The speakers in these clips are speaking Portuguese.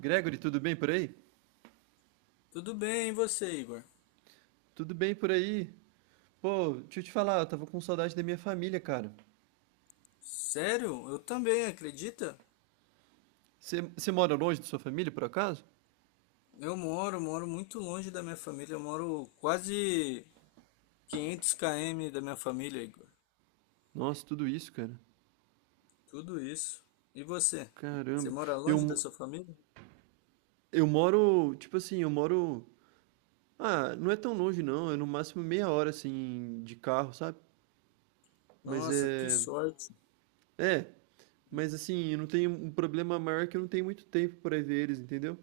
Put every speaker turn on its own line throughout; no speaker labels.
Gregory, tudo bem por aí?
Tudo bem, e você, Igor?
Tudo bem por aí. Pô, deixa eu te falar, eu tava com saudade da minha família, cara.
Sério? Eu também, acredita?
Você mora longe da sua família, por acaso?
Eu moro muito longe da minha família, eu moro quase 500 km da minha família, Igor.
Nossa, tudo isso, cara.
Tudo isso. E você? Você
Caramba.
mora
Eu,
longe da
mo-
sua família?
eu moro, tipo assim, eu moro. Ah, não é tão longe, não. É no máximo meia hora, assim, de carro, sabe? Mas
Nossa, que
é.
sorte.
É, mas assim, eu não tenho um problema maior é que eu não tenho muito tempo pra ver eles, entendeu?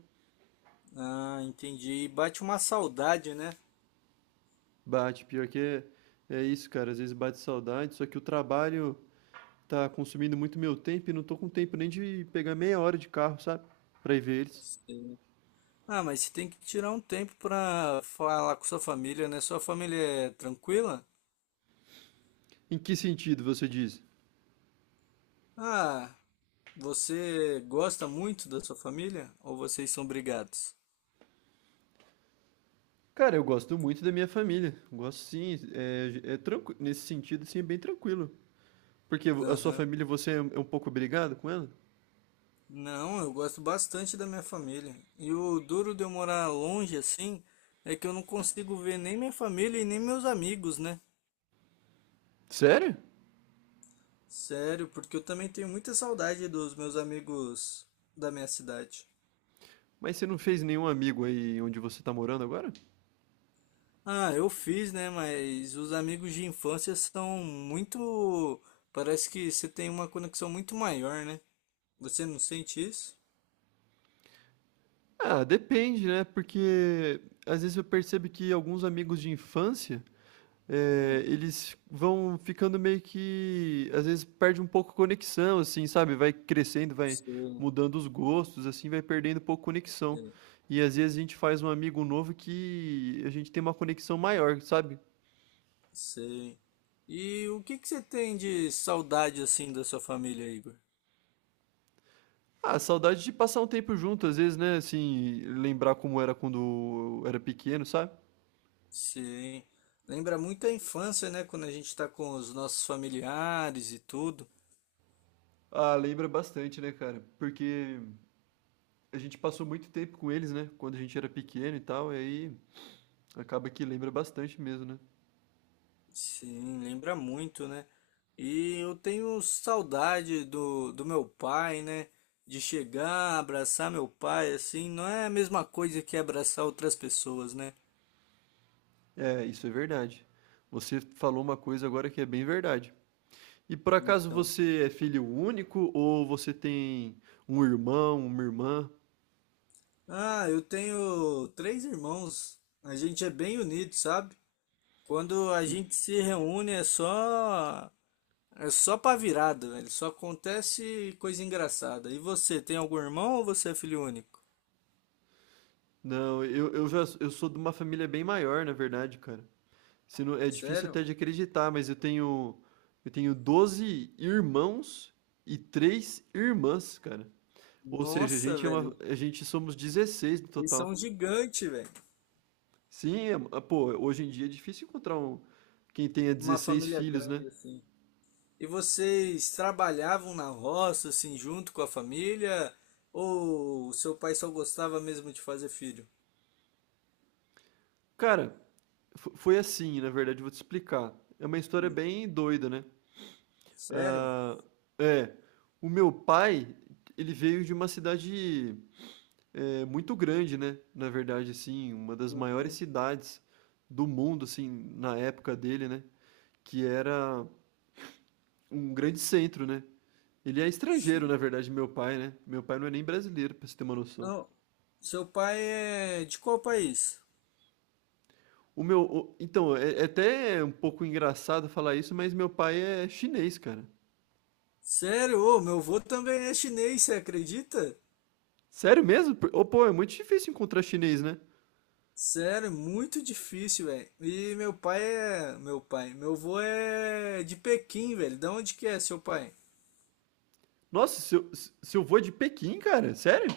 Ah, entendi. E bate uma saudade, né?
Bate, pior que é, é isso, cara. Às vezes bate saudade, só que o trabalho tá consumindo muito meu tempo e não tô com tempo nem de pegar meia hora de carro, sabe? Pra ir ver eles.
Sim. Ah, mas você tem que tirar um tempo pra falar com sua família, né? Sua família é tranquila?
Em que sentido você diz?
Ah, você gosta muito da sua família ou vocês são brigados?
Cara, eu gosto muito da minha família. Gosto sim, nesse sentido, sim, é bem tranquilo. Porque a sua
Aham.
família, você é um pouco brigado com ela?
Não, eu gosto bastante da minha família. E o duro de eu morar longe assim é que eu não consigo ver nem minha família e nem meus amigos, né?
Sério?
Sério, porque eu também tenho muita saudade dos meus amigos da minha cidade.
Mas você não fez nenhum amigo aí onde você tá morando agora?
Ah, eu fiz, né? Mas os amigos de infância são muito. Parece que você tem uma conexão muito maior, né? Você não sente isso?
Ah, depende, né? Porque às vezes eu percebo que alguns amigos de infância
Hum,
Eles vão ficando meio que às vezes perde um pouco a conexão, assim, sabe, vai crescendo, vai
sei,
mudando os gostos, assim, vai perdendo um pouco a conexão.
sei.
E às vezes a gente faz um amigo novo que a gente tem uma conexão maior, sabe?
Sei. E o que que você tem de saudade assim da sua família, Igor?
Ah, saudade de passar um tempo junto, às vezes, né, assim, lembrar como era quando eu era pequeno, sabe?
Sim. Lembra muito a infância, né? Quando a gente tá com os nossos familiares e tudo.
Ah, lembra bastante, né, cara? Porque a gente passou muito tempo com eles, né, quando a gente era pequeno e tal, e aí acaba que lembra bastante mesmo, né?
Sim, lembra muito, né? E eu tenho saudade do meu pai, né? De chegar, abraçar meu pai, assim, não é a mesma coisa que abraçar outras pessoas, né?
É, isso é verdade. Você falou uma coisa agora que é bem verdade. E por acaso
Então.
você é filho único ou você tem um irmão, uma irmã?
Ah, eu tenho três irmãos. A gente é bem unido, sabe? Quando a
E-
gente se reúne é só pra virada, velho. Só acontece coisa engraçada. E você, tem algum irmão ou você é filho único?
Não, eu já eu sou de uma família bem maior, na verdade, cara. Se não- É difícil
Sério?
até de acreditar, mas eu tenho 12 irmãos e três irmãs, cara. Ou seja,
Nossa, velho.
a gente somos 16 no
Vocês são
total.
gigante, velho.
Sim, pô, hoje em dia é difícil encontrar quem tenha
Uma
16
família
filhos, né?
grande assim. E vocês trabalhavam na roça assim junto com a família ou o seu pai só gostava mesmo de fazer filho?
Cara, foi assim, na verdade, vou te explicar. É uma história
Hum,
bem doida, né?
Sério?
Ah, é, o meu pai, ele veio de uma cidade muito grande, né? Na verdade, assim, uma das maiores
Uhum.
cidades do mundo, assim, na época dele, né? Que era um grande centro, né? Ele é estrangeiro,
Sim.
na verdade, meu pai, né? Meu pai não é nem brasileiro, pra você ter uma noção.
Não. Seu pai é de qual país?
Então, é até um pouco engraçado falar isso, mas meu pai é chinês, cara.
Sério, ô, meu avô também é chinês, você acredita?
Sério mesmo? Ô, pô, é muito difícil encontrar chinês, né?
Sério, muito difícil, velho. E meu pai é. Meu pai. Meu avô é de Pequim, velho. Da onde que é seu pai?
Nossa, seu vô é de Pequim, cara? Sério?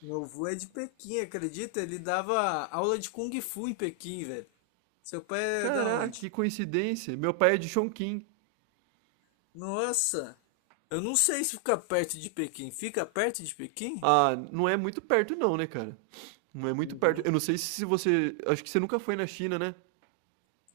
Meu avô é de Pequim, acredita? Ele dava aula de Kung Fu em Pequim, velho. Seu pai é da
Caraca,
onde?
que coincidência. Meu pai é de Chongqing.
Nossa! Eu não sei se fica perto de Pequim. Fica perto de Pequim?
Ah, não é muito perto não, né, cara? Não é muito perto.
Uhum.
Eu não sei se você... Acho que você nunca foi na China, né?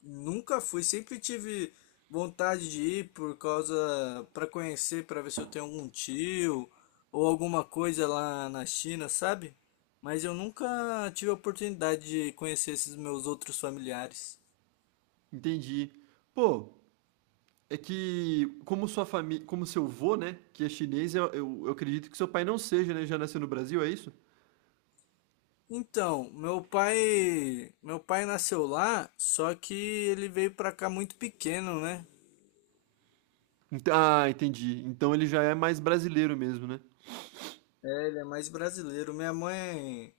Nunca fui, sempre tive vontade de ir por causa para conhecer, para ver se eu tenho algum tio ou alguma coisa lá na China, sabe? Mas eu nunca tive a oportunidade de conhecer esses meus outros familiares.
Entendi. Pô, é que como sua família... Como seu vô, né, que é chinês, eu acredito que seu pai não seja, né? Já nasceu no Brasil, é isso?
Então, meu pai nasceu lá, só que ele veio pra cá muito pequeno, né?
Ah, entendi. Então ele já é mais brasileiro mesmo, né?
É, ele é mais brasileiro. Minha mãe,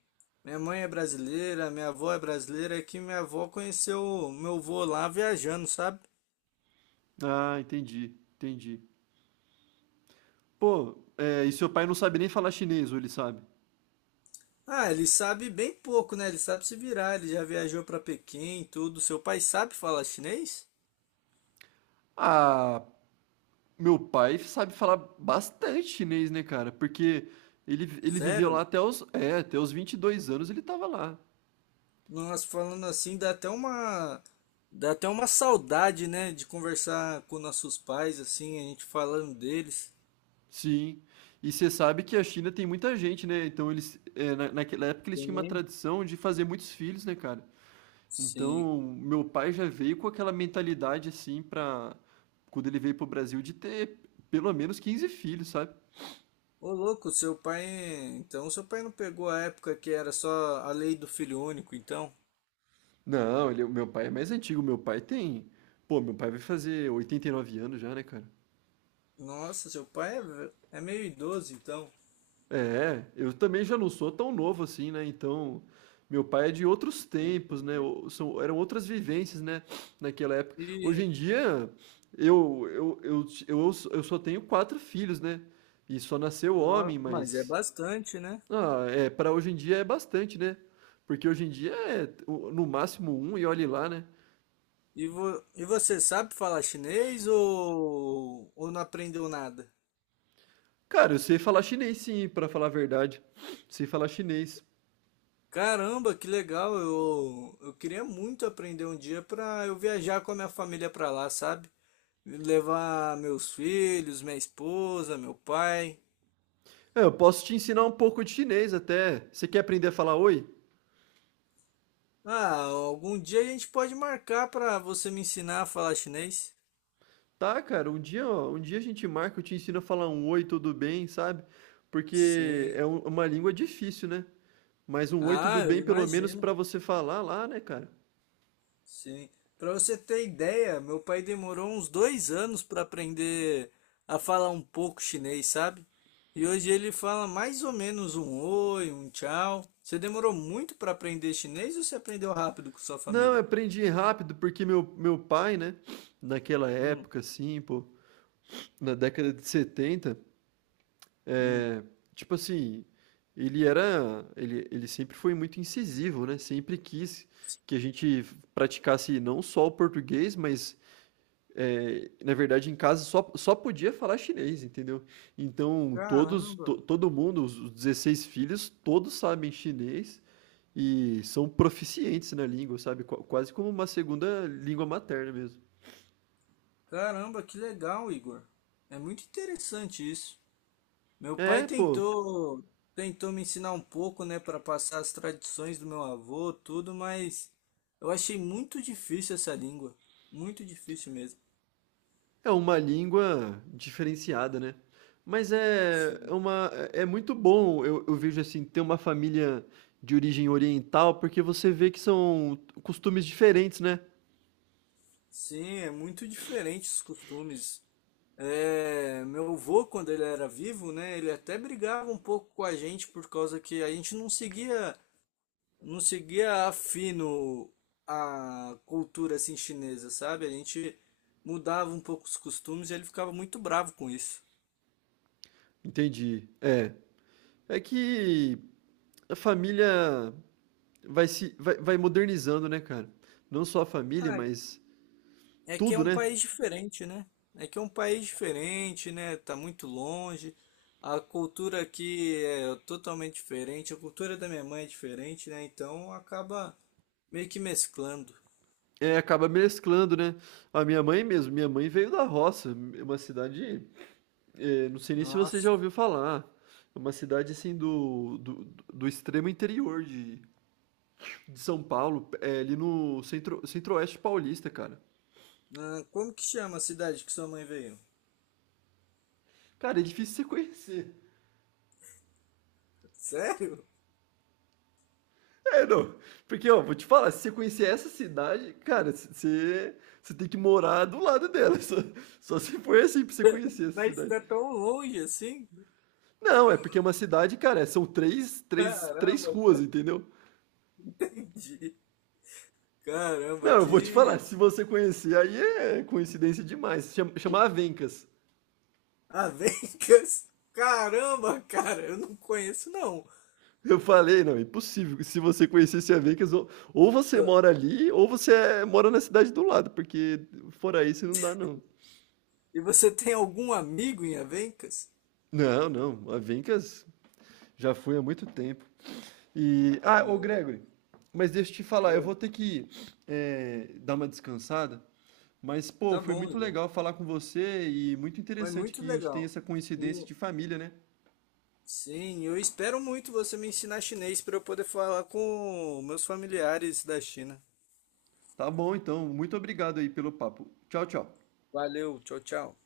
minha mãe é brasileira, minha avó é brasileira, é que minha avó conheceu meu avô lá viajando, sabe?
Ah, entendi. Entendi. Pô, é, e seu pai não sabe nem falar chinês, ou ele sabe?
Ah, ele sabe bem pouco, né? Ele sabe se virar, ele já viajou para Pequim, e tudo. Seu pai sabe falar chinês?
Ah, meu pai sabe falar bastante chinês, né, cara? Porque ele viveu lá
Sério?
até os 22 anos ele tava lá.
Nós falando assim dá até uma saudade, né, de conversar com nossos pais assim, a gente falando deles.
Sim. E você sabe que a China tem muita gente, né? Então eles, naquela época eles tinham uma
Sim.
tradição de fazer muitos filhos, né, cara?
Sim.
Então, meu pai já veio com aquela mentalidade assim quando ele veio pro Brasil de ter pelo menos 15 filhos, sabe?
Ô louco, seu pai, então seu pai não pegou a época que era só a lei do filho único, então?
Não, o meu pai é mais antigo. Meu pai tem. Pô, meu pai vai fazer 89 anos já, né, cara?
Nossa, seu pai é, é meio idoso, então.
É, eu também já não sou tão novo assim, né? Então, meu pai é de outros
Não
tempos, né?
entendi.
Eram outras vivências, né? Naquela época. Hoje
E,
em dia, eu só tenho quatro filhos, né? E só nasceu homem,
mas é
mas.
bastante, né?
Ah, é, para hoje em dia é bastante, né? Porque hoje em dia é no máximo um e olhe lá, né?
E, e você sabe falar chinês ou não aprendeu nada?
Cara, eu sei falar chinês sim, pra falar a verdade. Sei falar chinês.
Caramba, que legal! Eu queria muito aprender um dia para eu viajar com a minha família para lá, sabe? Levar meus filhos, minha esposa, meu pai.
É, eu posso te ensinar um pouco de chinês até. Você quer aprender a falar oi?
Ah, algum dia a gente pode marcar para você me ensinar a falar chinês?
Tá, cara, um dia, ó, um dia a gente marca, eu te ensino a falar um oi, tudo bem, sabe? Porque
Sim.
é uma língua difícil, né? Mas um oi, tudo
Ah, eu
bem, pelo menos pra
imagino.
você falar lá, né, cara?
Sim. Para você ter ideia, meu pai demorou uns 2 anos para aprender a falar um pouco chinês, sabe? E hoje ele fala mais ou menos um oi, um tchau. Você demorou muito para aprender chinês ou você aprendeu rápido com sua
Não, eu
família?
aprendi rápido porque meu pai, né, naquela
Hum,
época, assim, pô, na década de 70.
hum.
É, tipo assim, ele sempre foi muito incisivo, né? Sempre quis que a gente praticasse não só o português, mas é, na verdade em casa só podia falar chinês, entendeu? Então todos,
Caramba,
to- todo mundo, os 16 filhos, todos sabem chinês e são proficientes na língua, sabe? Quase como uma segunda língua materna mesmo.
caramba, que legal, Igor. É muito interessante isso. Meu pai
É, pô.
tentou tentou me ensinar um pouco, né, para passar as tradições do meu avô, tudo, mas eu achei muito difícil essa língua, muito difícil mesmo.
É uma língua diferenciada, né. Mas é é
Sim.
uma É muito bom, eu vejo, assim, ter uma família de origem oriental, porque você vê que são costumes diferentes, né.
Sim, é muito diferente os costumes. É, meu avô, quando ele era vivo, né, ele até brigava um pouco com a gente por causa que a gente não seguia a fino a cultura assim chinesa, sabe? A gente mudava um pouco os costumes e ele ficava muito bravo com isso.
Entendi. É. É que a família vai se vai vai modernizando, né, cara. Não só a família,
Ah,
mas
é que é
tudo,
um
né.
país diferente, né? É que é um país diferente, né? Tá muito longe. A cultura aqui é totalmente diferente. A cultura da minha mãe é diferente, né? Então acaba meio que mesclando.
É, acaba mesclando, né. A minha mãe mesmo, minha mãe veio da roça, uma cidade. É, não sei nem se você já
Nossa.
ouviu falar. É uma cidade assim do extremo interior de São Paulo, é ali no centro-oeste paulista, cara.
Ah, como que chama a cidade que sua mãe veio?
Cara, é difícil você conhecer.
Sério?
É, não. Porque, ó, vou te falar, se você conhecer essa cidade, cara, você tem que morar do lado dela. Só se for assim pra você conhecer essa
Mas
cidade.
tá tão longe assim?
Não, é porque é uma cidade, cara, são três
Caramba,
ruas,
cara.
entendeu?
Entendi. Caramba,
Não, eu vou te falar,
que.
se você conhecer, aí é coincidência demais. Chama Avencas.
Avencas! Caramba, cara, eu não conheço não.
Eu falei, não, impossível. Se você conhecesse a Vegas, ou, você mora ali, ou você mora na cidade do lado, porque fora isso não dá, não.
E você tem algum amigo em Avencas?
Não, não, a Vegas já fui há muito tempo. E, ah, ô
Ah,
Gregory, mas deixa eu te falar, eu
oi.
vou ter que dar uma descansada, mas, pô,
Tá
foi
bom,
muito
Igor.
legal falar com você e muito
Foi
interessante
muito
que a gente tem
legal.
essa coincidência
E
de família, né?
sim, eu espero muito você me ensinar chinês para eu poder falar com meus familiares da China.
Tá bom, então, muito obrigado aí pelo papo. Tchau, tchau.
Valeu, tchau, tchau.